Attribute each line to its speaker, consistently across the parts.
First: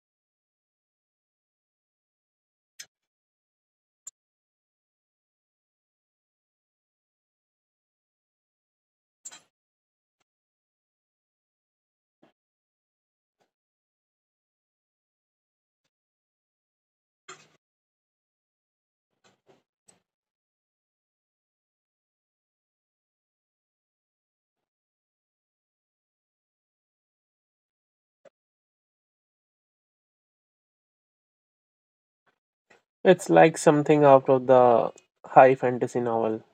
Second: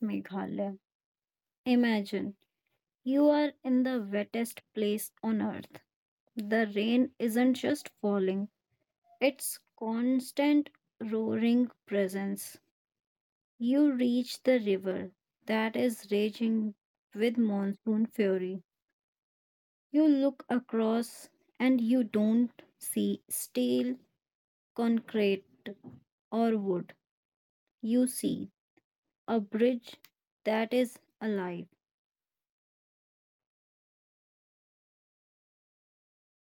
Speaker 1: Meghalaya. Imagine you are in the wettest place on earth. The rain isn't just falling, it's constant roaring presence. You reach the river that is raging with monsoon fury. You look across and you don't see steel, concrete, or wood. You see a bridge that is alive.
Speaker 2: It's like something out of the high fantasy novel.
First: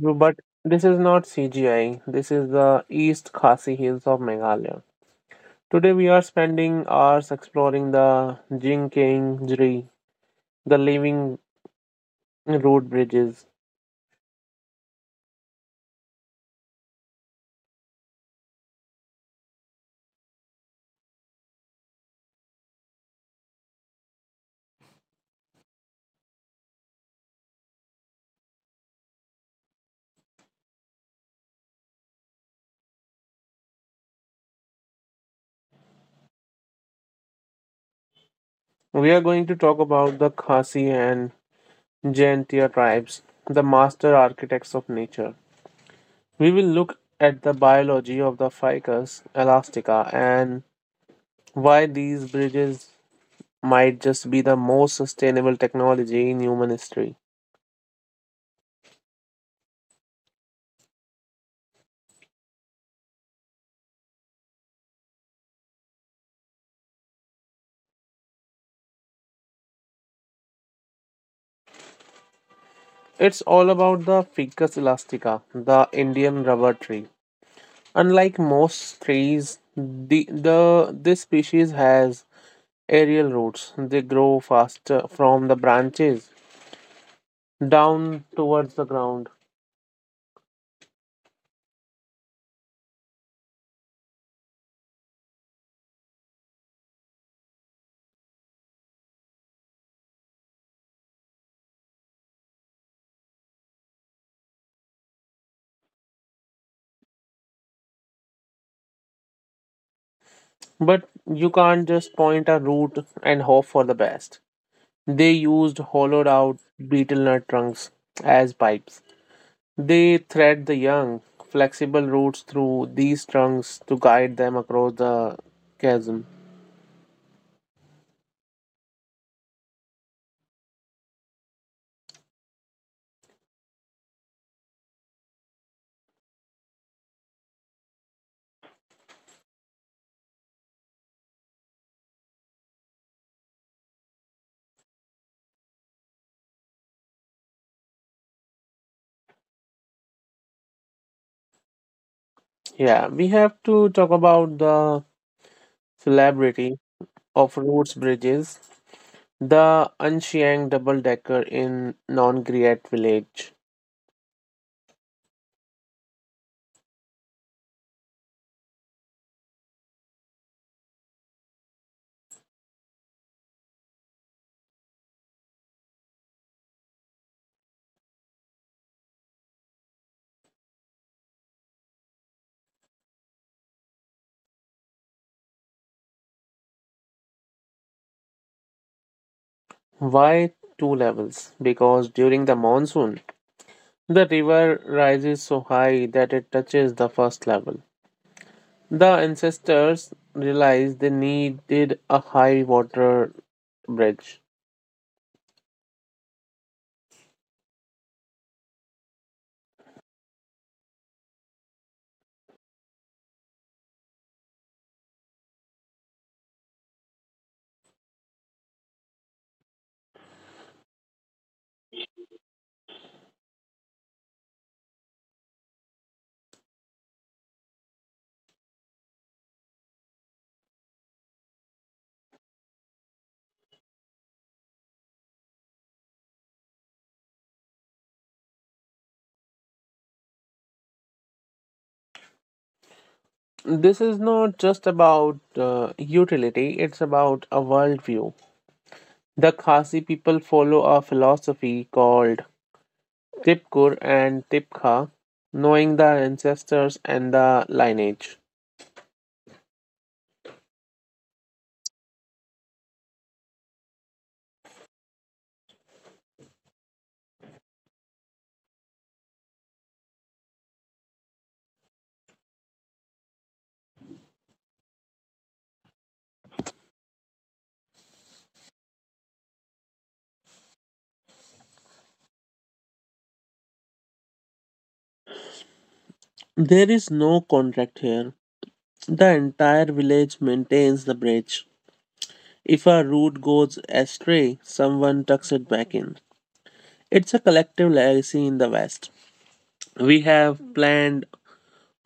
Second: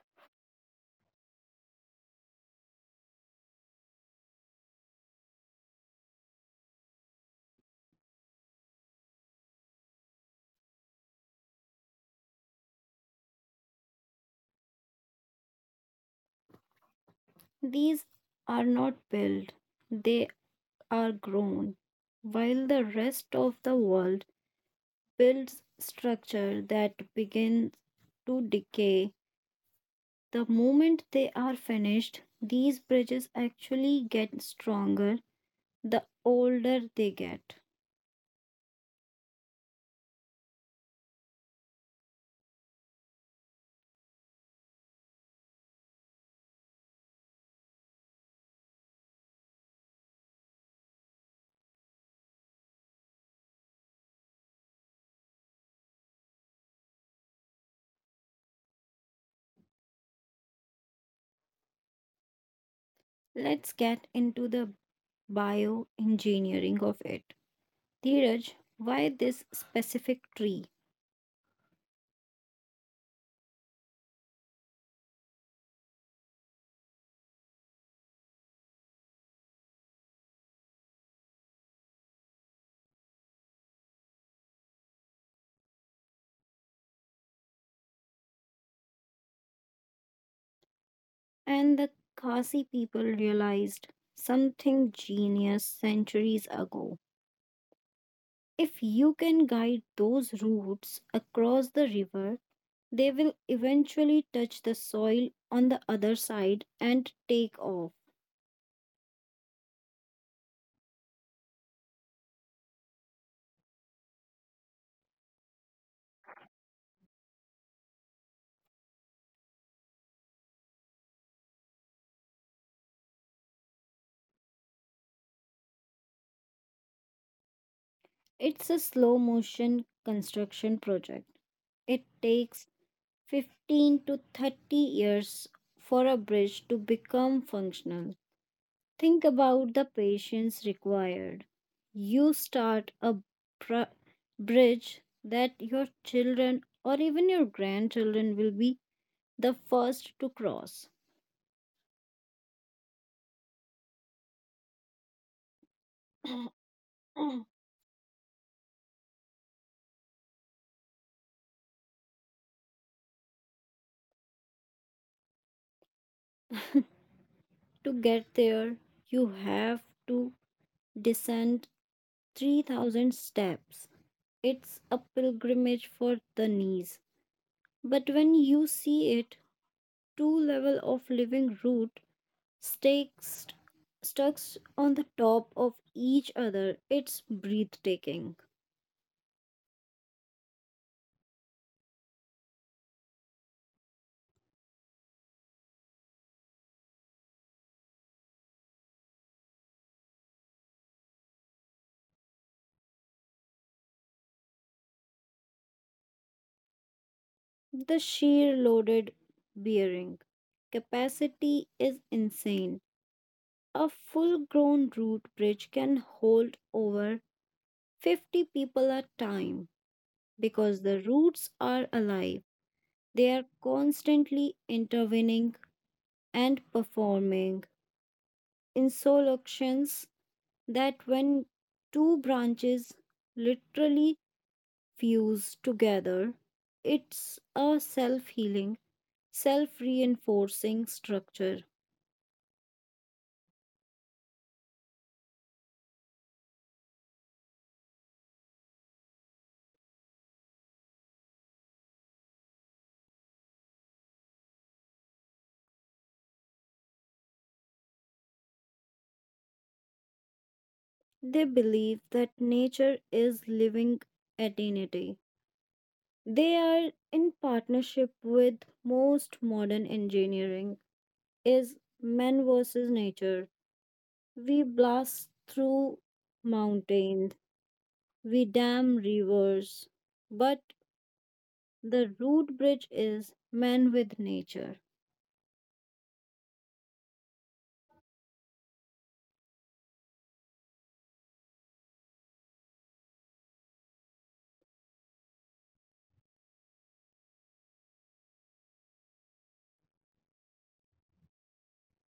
Speaker 2: But this is not CGI, this is the East Khasi Hills of Meghalaya. Today we are spending hours exploring the Jingkeng Jri, the living road bridges.
Speaker 1: These are not built, they are grown. While the rest of the world builds structure that begins to decay, the moment they are finished, these bridges actually get stronger the older they get.
Speaker 2: We are going to talk about the Khasi and Jaintia tribes, the master architects of nature. We will look at the biology of the ficus elastica and why these bridges might just be the most sustainable technology in human history.
Speaker 1: Let's get into the bioengineering of it. Dheeraj, why this specific tree?
Speaker 2: It's all about the Ficus elastica, the Indian rubber tree. Unlike most trees, the this species has aerial roots. They grow faster from the branches down towards the ground.
Speaker 1: And the Khasi people realized something genius centuries ago. If you can guide those roots across the river, they will eventually touch the soil on the other side and take off.
Speaker 2: But you can't just point a root and hope for the best. They used hollowed out betel nut trunks as pipes. They thread the young, flexible roots through these trunks to guide them across the chasm.
Speaker 1: It's a slow motion construction project. It takes 15 to 30 years for a bridge to become functional. Think about the patience required. You start a br- bridge that your children or even your grandchildren will be the first to cross.
Speaker 2: Yeah, we have to talk about the celebrity
Speaker 1: To
Speaker 2: of Roots Bridges, the Anshiang double decker in Non Griat village.
Speaker 1: get there, you have to descend 3,000 steps. It's a pilgrimage for the knees. But when you see it, two level of living root stakes stuck on the top of each other. It's breathtaking.
Speaker 2: Why two levels? Because during the monsoon, the river rises so high that it touches the first level. The ancestors realized they needed a high water bridge.
Speaker 1: The sheer loaded bearing capacity is insane. A full grown root bridge can hold over 50 people at time because the roots are alive. They are constantly intervening and performing in solutions that when two branches literally fused together. It's a self healing, self reinforcing structure.
Speaker 2: This is not just about utility, it's about a worldview. The Khasi people follow a philosophy called Tipkur and Tipkha, knowing the ancestors and the lineage.
Speaker 1: They believe that nature is living eternity. They are in partnership with most modern engineering is man versus nature. We blast through mountains, we dam rivers, but the root bridge is man with nature.
Speaker 2: There is no contract here. The entire village maintains the bridge. If a root goes astray, someone tucks it back in. It's a collective legacy in the West. We have planned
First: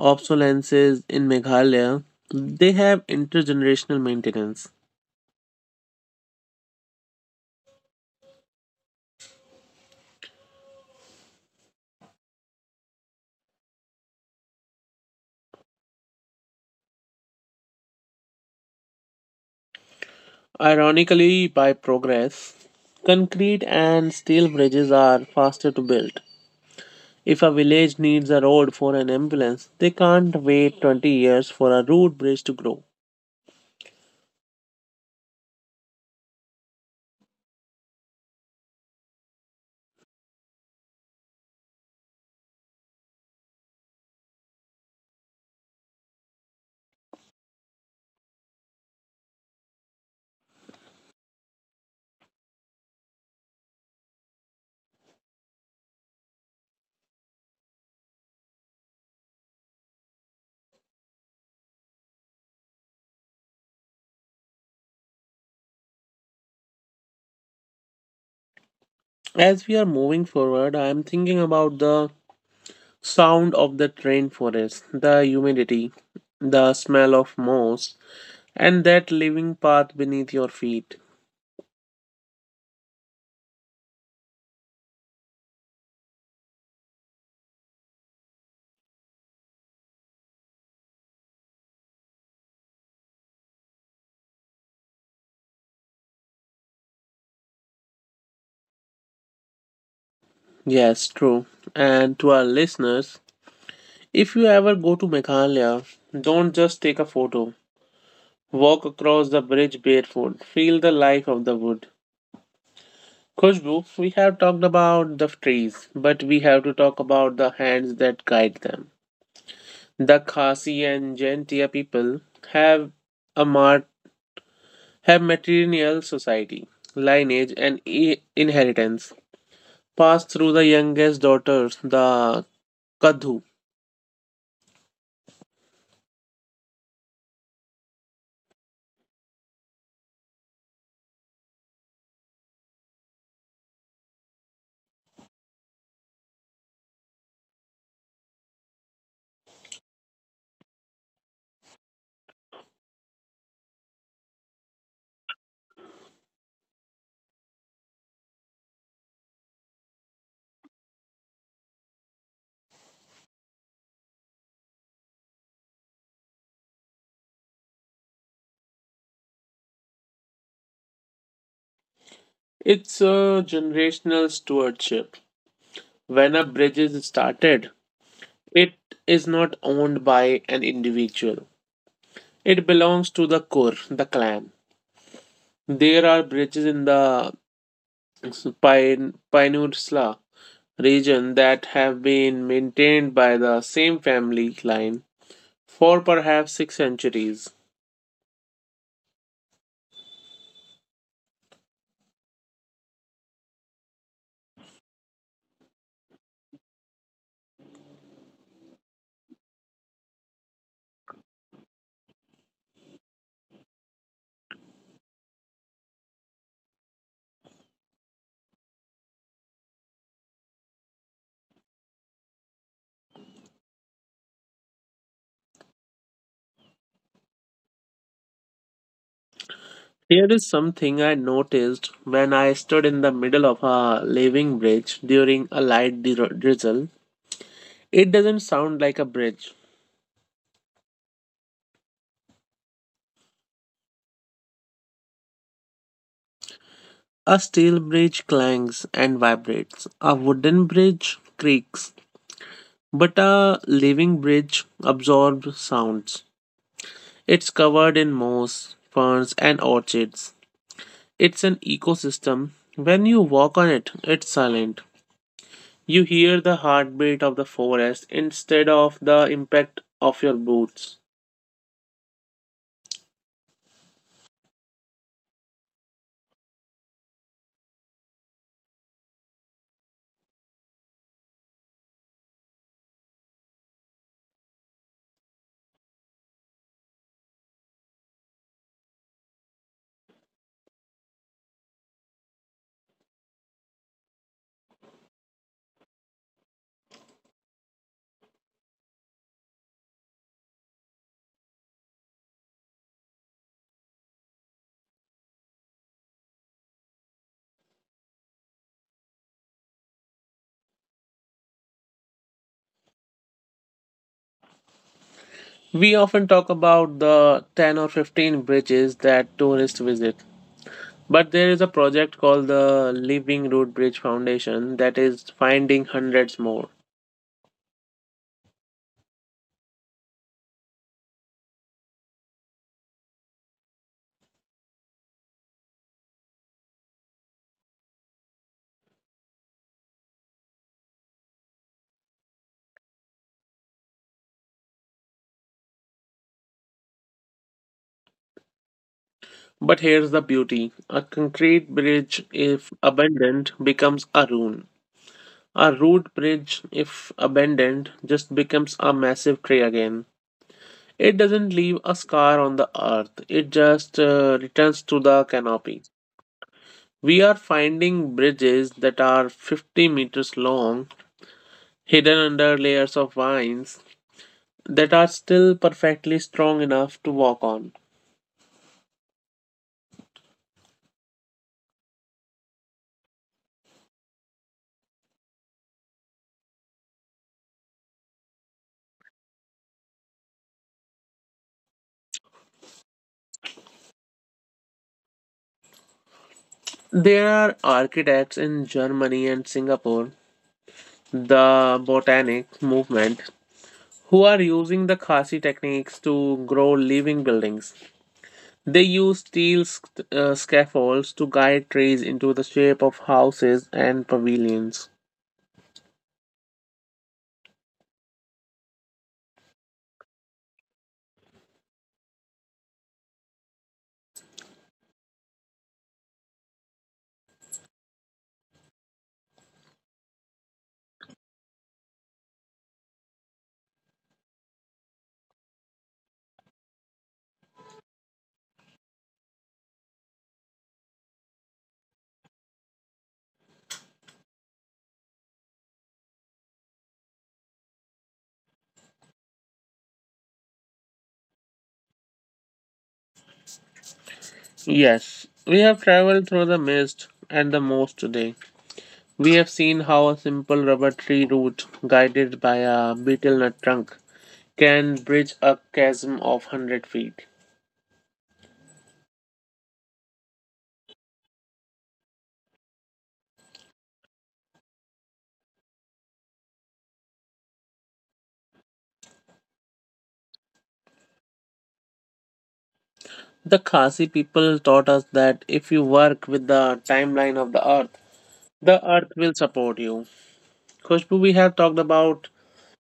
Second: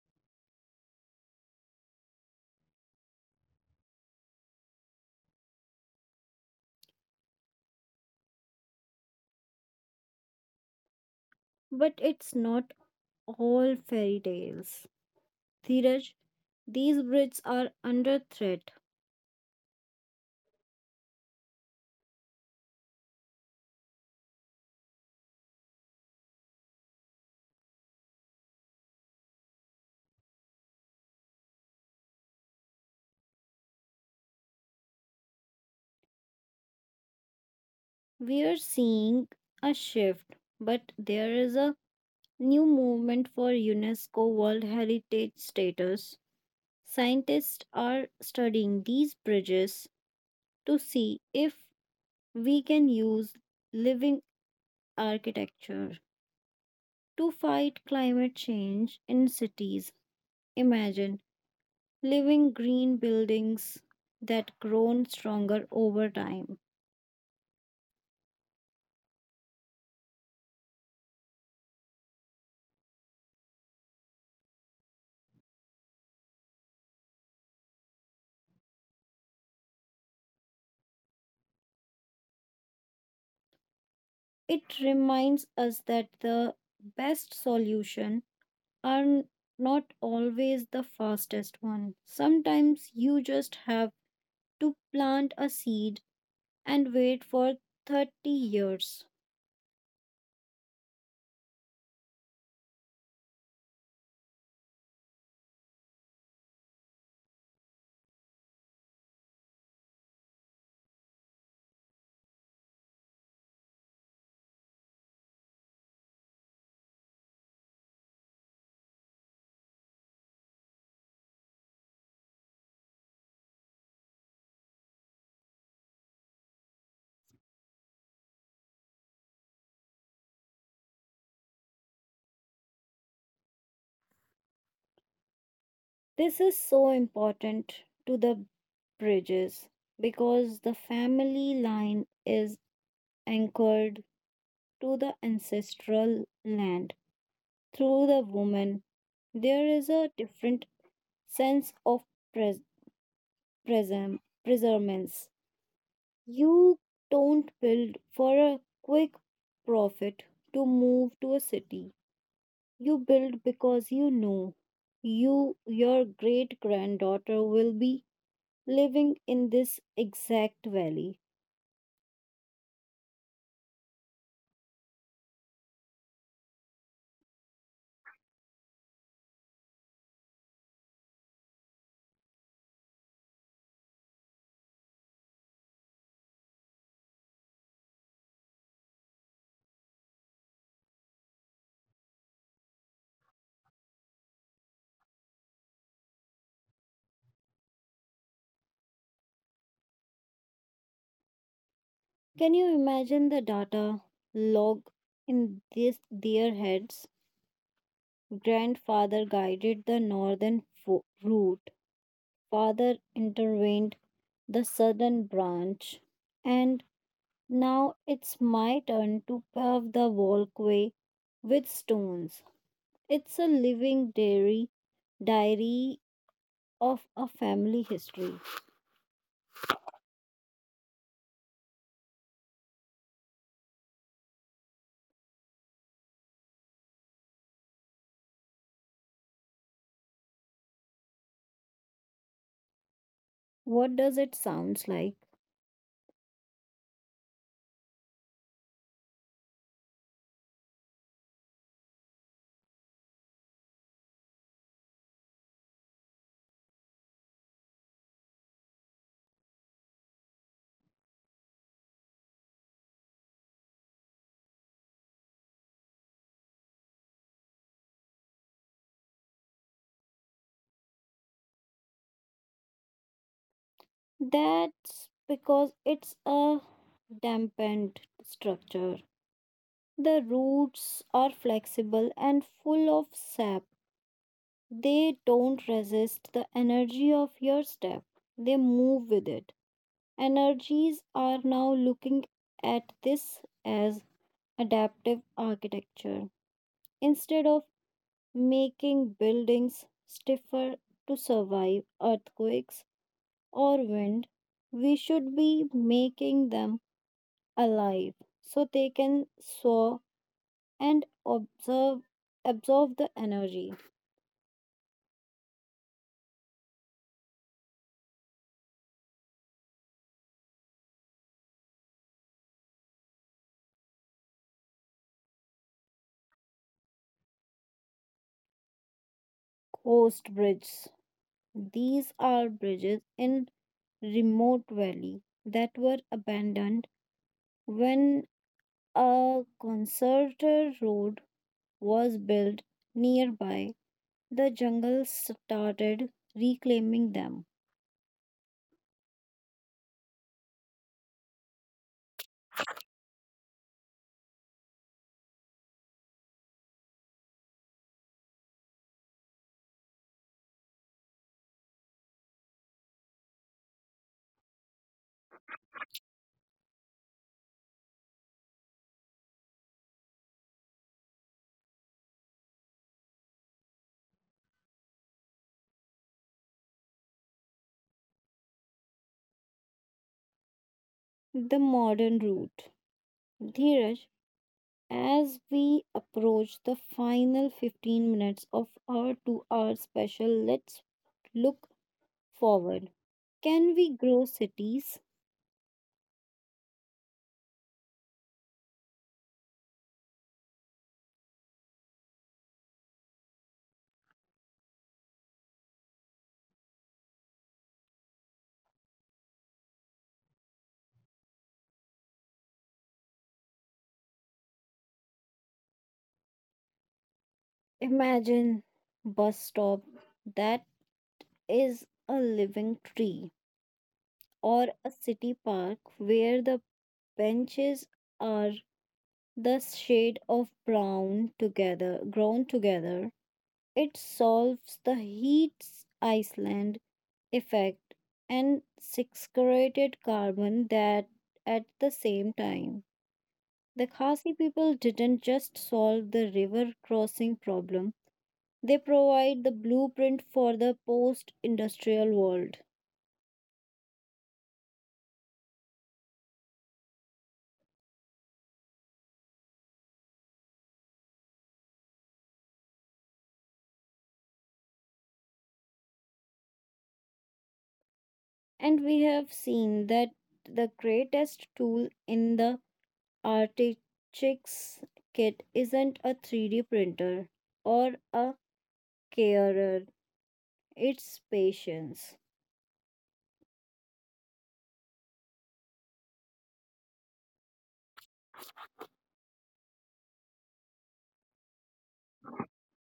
Speaker 2: obsolescences in Meghalaya, they have intergenerational maintenance.
Speaker 1: But it's not all fairy tales. Dheeraj, these bridges are under threat.
Speaker 2: Ironically, by progress, concrete and steel bridges are faster to build. If a village needs a road for an ambulance, they can't wait 20 years for a road bridge to grow.
Speaker 1: We are seeing a shift, but there is a new movement for UNESCO World Heritage status. Scientists are studying these bridges to see if we can use living architecture to fight climate change in cities. Imagine living green buildings that grown stronger over time.
Speaker 2: As we are moving forward, I am thinking about the sound of the train forest, the humidity, the smell of moss, and that living path beneath your feet.
Speaker 1: It reminds us that the best solution are not always the fastest one. Sometimes you just have to plant a seed and wait for 30 years.
Speaker 2: Yes, true. And to our listeners, if you ever go to Meghalaya, don't just take a photo. Walk across the bridge barefoot. Feel the life of the wood. Khushbu, we have talked about the trees, but we have to talk about the hands that guide them. The Khasi and Jaintia people have a mart have matrilineal society, lineage and inheritance passed through the youngest daughters, the Kadhu.
Speaker 1: This is so important to the bridges because the family line is anchored to the ancestral land. Through the woman, there is a different sense of pres- presem- preservance. You don't build for a quick profit to move to a city. You build because you know your great granddaughter will be living in this exact valley.
Speaker 2: It's a generational stewardship. When a bridge is started, it is not owned by an individual. It belongs to the Kur, the clan. There are bridges in the Pine, Peninsula region that have been maintained by the same family line for perhaps six centuries.
Speaker 1: Can you imagine the data log in this their heads? Grandfather guided the route. Father intervened the southern branch and now it's my turn to pave the walkway with stones. It's a living diary of a family history.
Speaker 2: There is something I noticed when I stood in the middle of a living bridge during a light drizzle. It doesn't sound like a bridge.
Speaker 1: What does it sounds like?
Speaker 2: A steel bridge clangs and vibrates, a wooden bridge creaks, but a living bridge absorbs sounds. It's covered in moss, ferns, and orchids. It's an ecosystem. When you walk on it, it's silent. You hear the heartbeat of the forest instead of the impact of your boots.
Speaker 1: That's because it's a dampened structure. The roots are flexible and full of sap. They don't resist the energy of your step. They move with it. Energies are now looking at this as adaptive architecture. Instead of making buildings stiffer to survive earthquakes or wind, we should be making them alive so they can soar and observe, absorb the energy.
Speaker 2: We often talk about the 10 or 15 bridges that tourists visit, but there is a project called the Living Root Bridge Foundation that is finding hundreds more.
Speaker 1: Coast bridges. These are bridges in remote valley that were abandoned when a concerted road was built nearby. The jungle started reclaiming them.
Speaker 2: But here's the beauty: a concrete bridge, if abandoned, becomes a ruin. A root bridge, if abandoned, just becomes a massive tree again. It doesn't leave a scar on the earth, it just returns to the canopy. We are finding bridges that are 50 meters long, hidden under layers of vines, that are still perfectly strong enough to walk on.
Speaker 1: The modern route. Dheeraj, as we approach the final 15 minutes of our 2 hour special, let's look forward. Can we grow cities?
Speaker 2: There are architects in Germany and Singapore, the botanic movement, who are using the Khasi techniques to grow living buildings. They use steel scaffolds to guide trees into the shape of houses and pavilions.
Speaker 1: Imagine bus stop that is a living tree or a city park where the benches are the shade of brown together grown together. It solves the heat island effect and sequestrated carbon that at the same time. The Khasi people didn't just solve the river crossing problem, they provide the blueprint for the post industrial world.
Speaker 2: Yes, we have traveled through the mist and the moss today. We have seen how a simple rubber tree root, guided by a betel nut trunk, can bridge a chasm of 100 feet.
Speaker 1: And we have seen that the greatest tool in the Artichicks kit isn't a 3D printer or a carer, it's patience.
Speaker 2: The Khasi people taught us that if you work with the timeline of the earth will support you. Khushbu, we have talked about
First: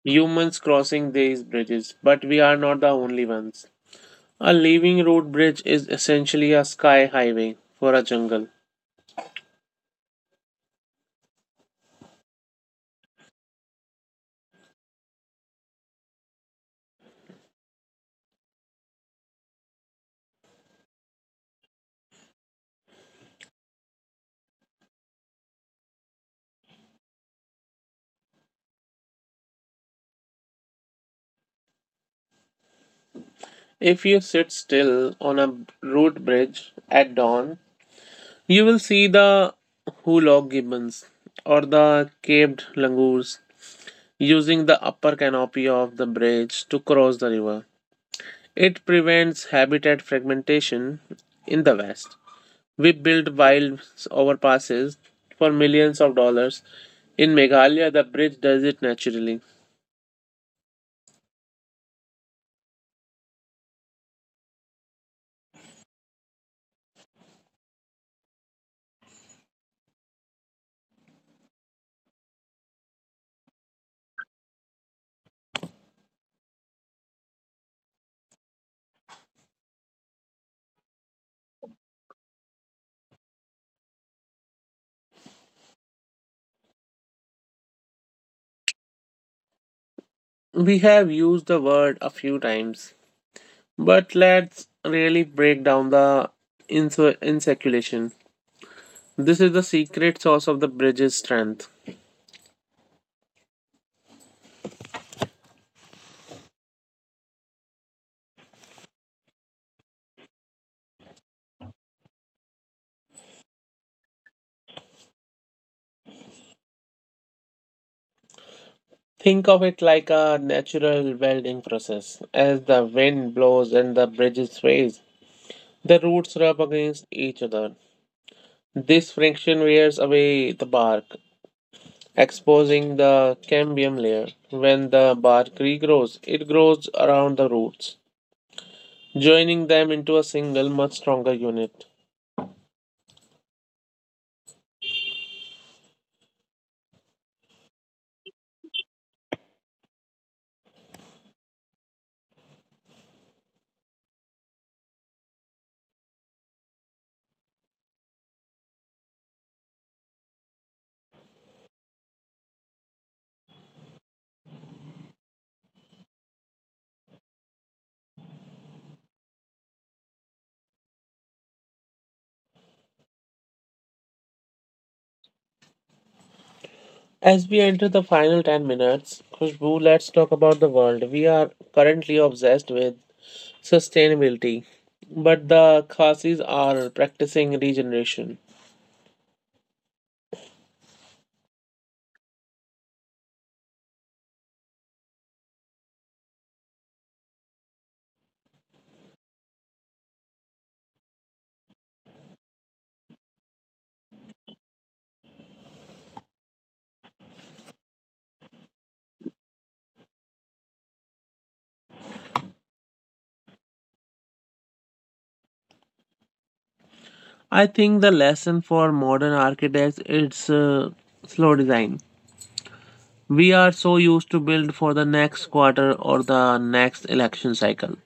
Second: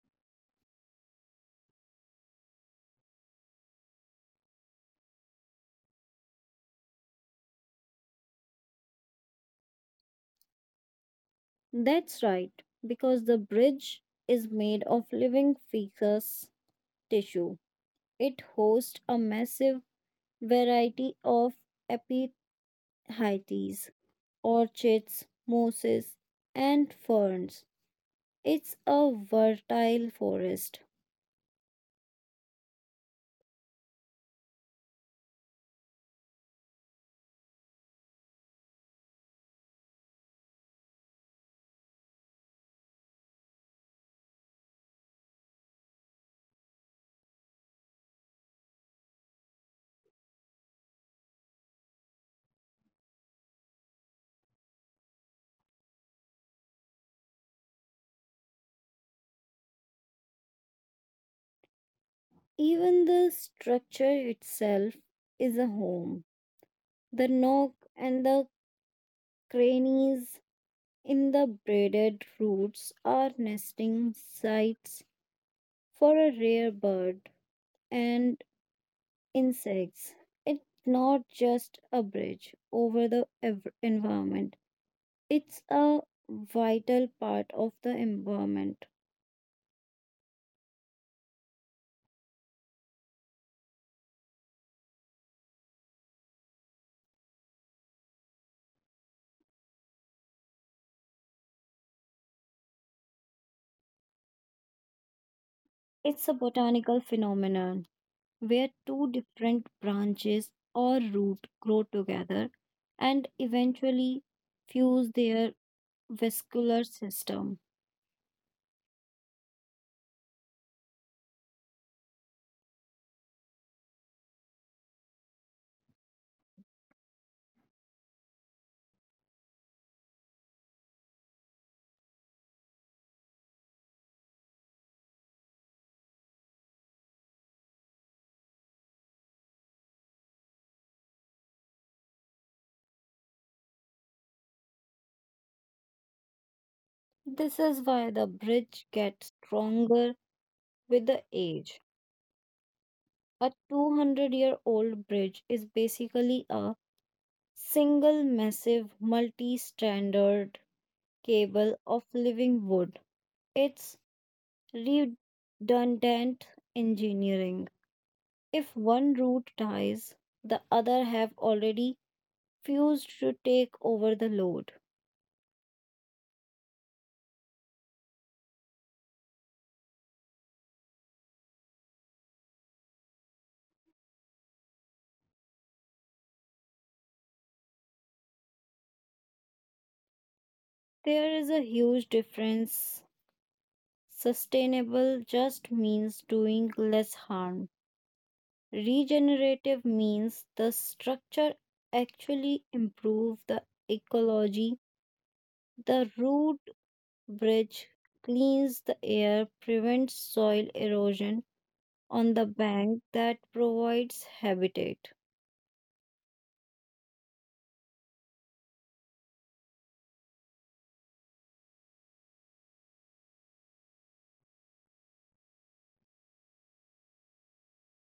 Speaker 2: humans crossing these bridges, but we are not the only ones. A living root bridge is essentially a sky highway for a jungle.
Speaker 1: That's right, because the bridge is made of living feces tissue. It hosts a massive variety of epiphytes, orchids, mosses, and ferns. It's a fertile forest.
Speaker 2: If you sit still on a root bridge at dawn, you will see the hulog gibbons or the caved langurs using the upper canopy of the bridge to cross the river. It prevents habitat fragmentation in the West. We built wild overpasses for millions of dollars. In Meghalaya, the bridge does it naturally.
Speaker 1: Even the structure itself is a home. The nook and the crannies in the braided roots are nesting sites for a rare bird and insects. It's not just a bridge over the environment, it's a vital part of the environment.
Speaker 2: We have used the word a few times, but let's really break down the inseculation. This is the secret sauce of the bridge's strength.
Speaker 1: It's a botanical phenomenon where two different branches or root grow together and eventually fuse their vascular system.
Speaker 2: Think of it like a natural welding process. As the wind blows and the bridge sways, the roots rub against each other. This friction wears away the bark, exposing the cambium layer. When the bark regrows, it grows around the roots, joining them into a single, much stronger unit.
Speaker 1: This is why the bridge gets stronger with the age. A 200-year-old bridge is basically a single massive multi-stranded cable of living wood. It's redundant engineering. If one root dies, the other have already fused to take over the load.
Speaker 2: As we enter the final 10 minutes, Khushbu, let's talk about the world. We are currently obsessed with sustainability, but the Khasis are practicing regeneration.
Speaker 1: There is a huge difference. Sustainable just means doing less harm. Regenerative means the structure actually improve the ecology. The root bridge cleans the air, prevents soil erosion on the bank that provides habitat.
Speaker 2: I think the lesson for modern architects is slow design. We are so used to build for the next quarter or the next election cycle.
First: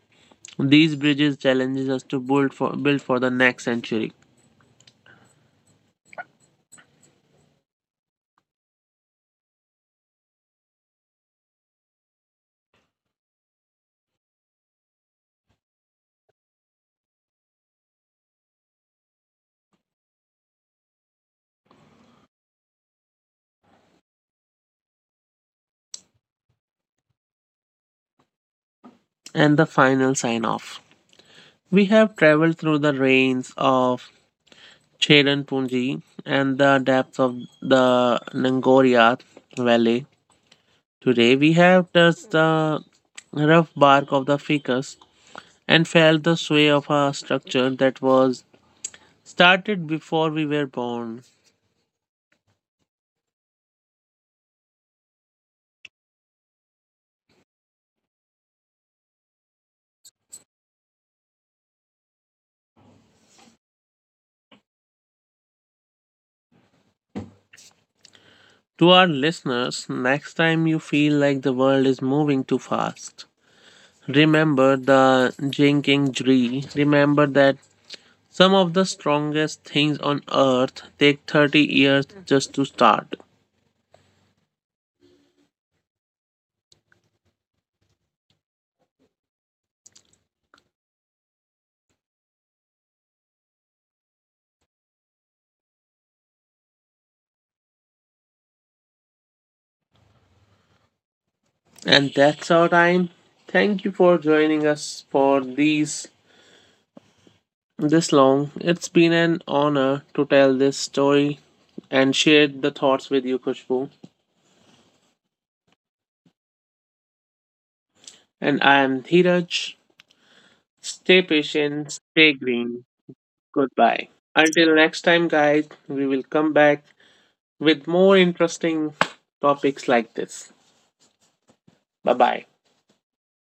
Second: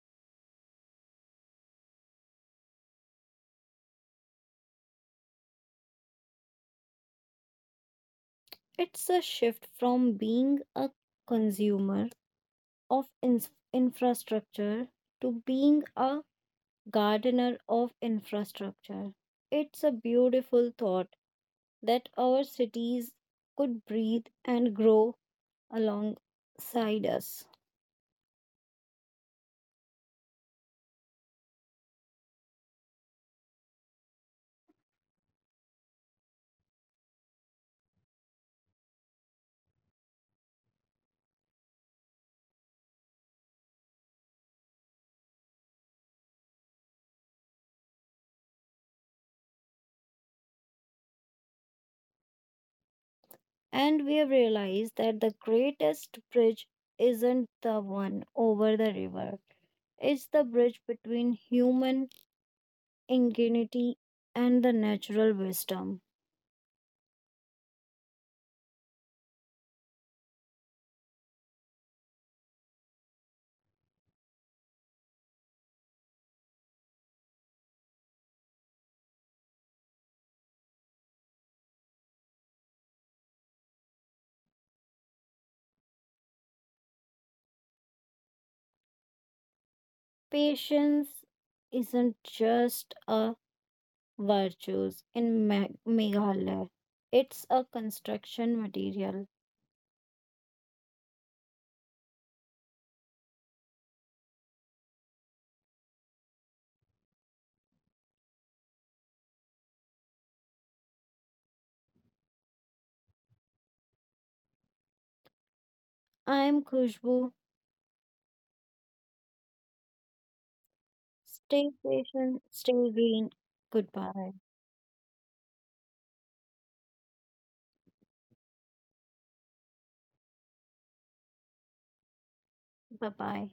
Speaker 2: These bridges challenges us to build for the next century
Speaker 1: It's a shift from being a consumer of infrastructure to being a gardener of infrastructure. It's a beautiful thought that our cities could breathe and grow alongside us.
Speaker 2: and the final sign off. We have traveled through the rains of Cheran Punji and the depths of the Nangoria Valley. Today we have touched the rough bark of the ficus and felt the sway of a structure that was started before we were born.
Speaker 1: And we have realized that the greatest bridge isn't the one over the river, it's the bridge between human ingenuity and the natural wisdom.
Speaker 2: To our listeners, next time you feel like the world is moving too fast, remember the jinking tree. Remember that some of the strongest things on earth take 30 years just to start.
Speaker 1: Patience isn't just a virtue in Meghalaya, it's a construction material.
Speaker 2: And that's our time. Thank you for joining us for these this long. It's been an honor to tell this story and share the thoughts with you, Kushbu.
Speaker 1: I'm Khushbu.
Speaker 2: And I am Dheeraj. Stay
Speaker 1: Stay
Speaker 2: patient, stay
Speaker 1: patient, stay
Speaker 2: green.
Speaker 1: green.
Speaker 2: Goodbye.
Speaker 1: Goodbye.
Speaker 2: Until next time, guys, we will come back with more interesting topics like this. Bye bye.
Speaker 1: Bye bye.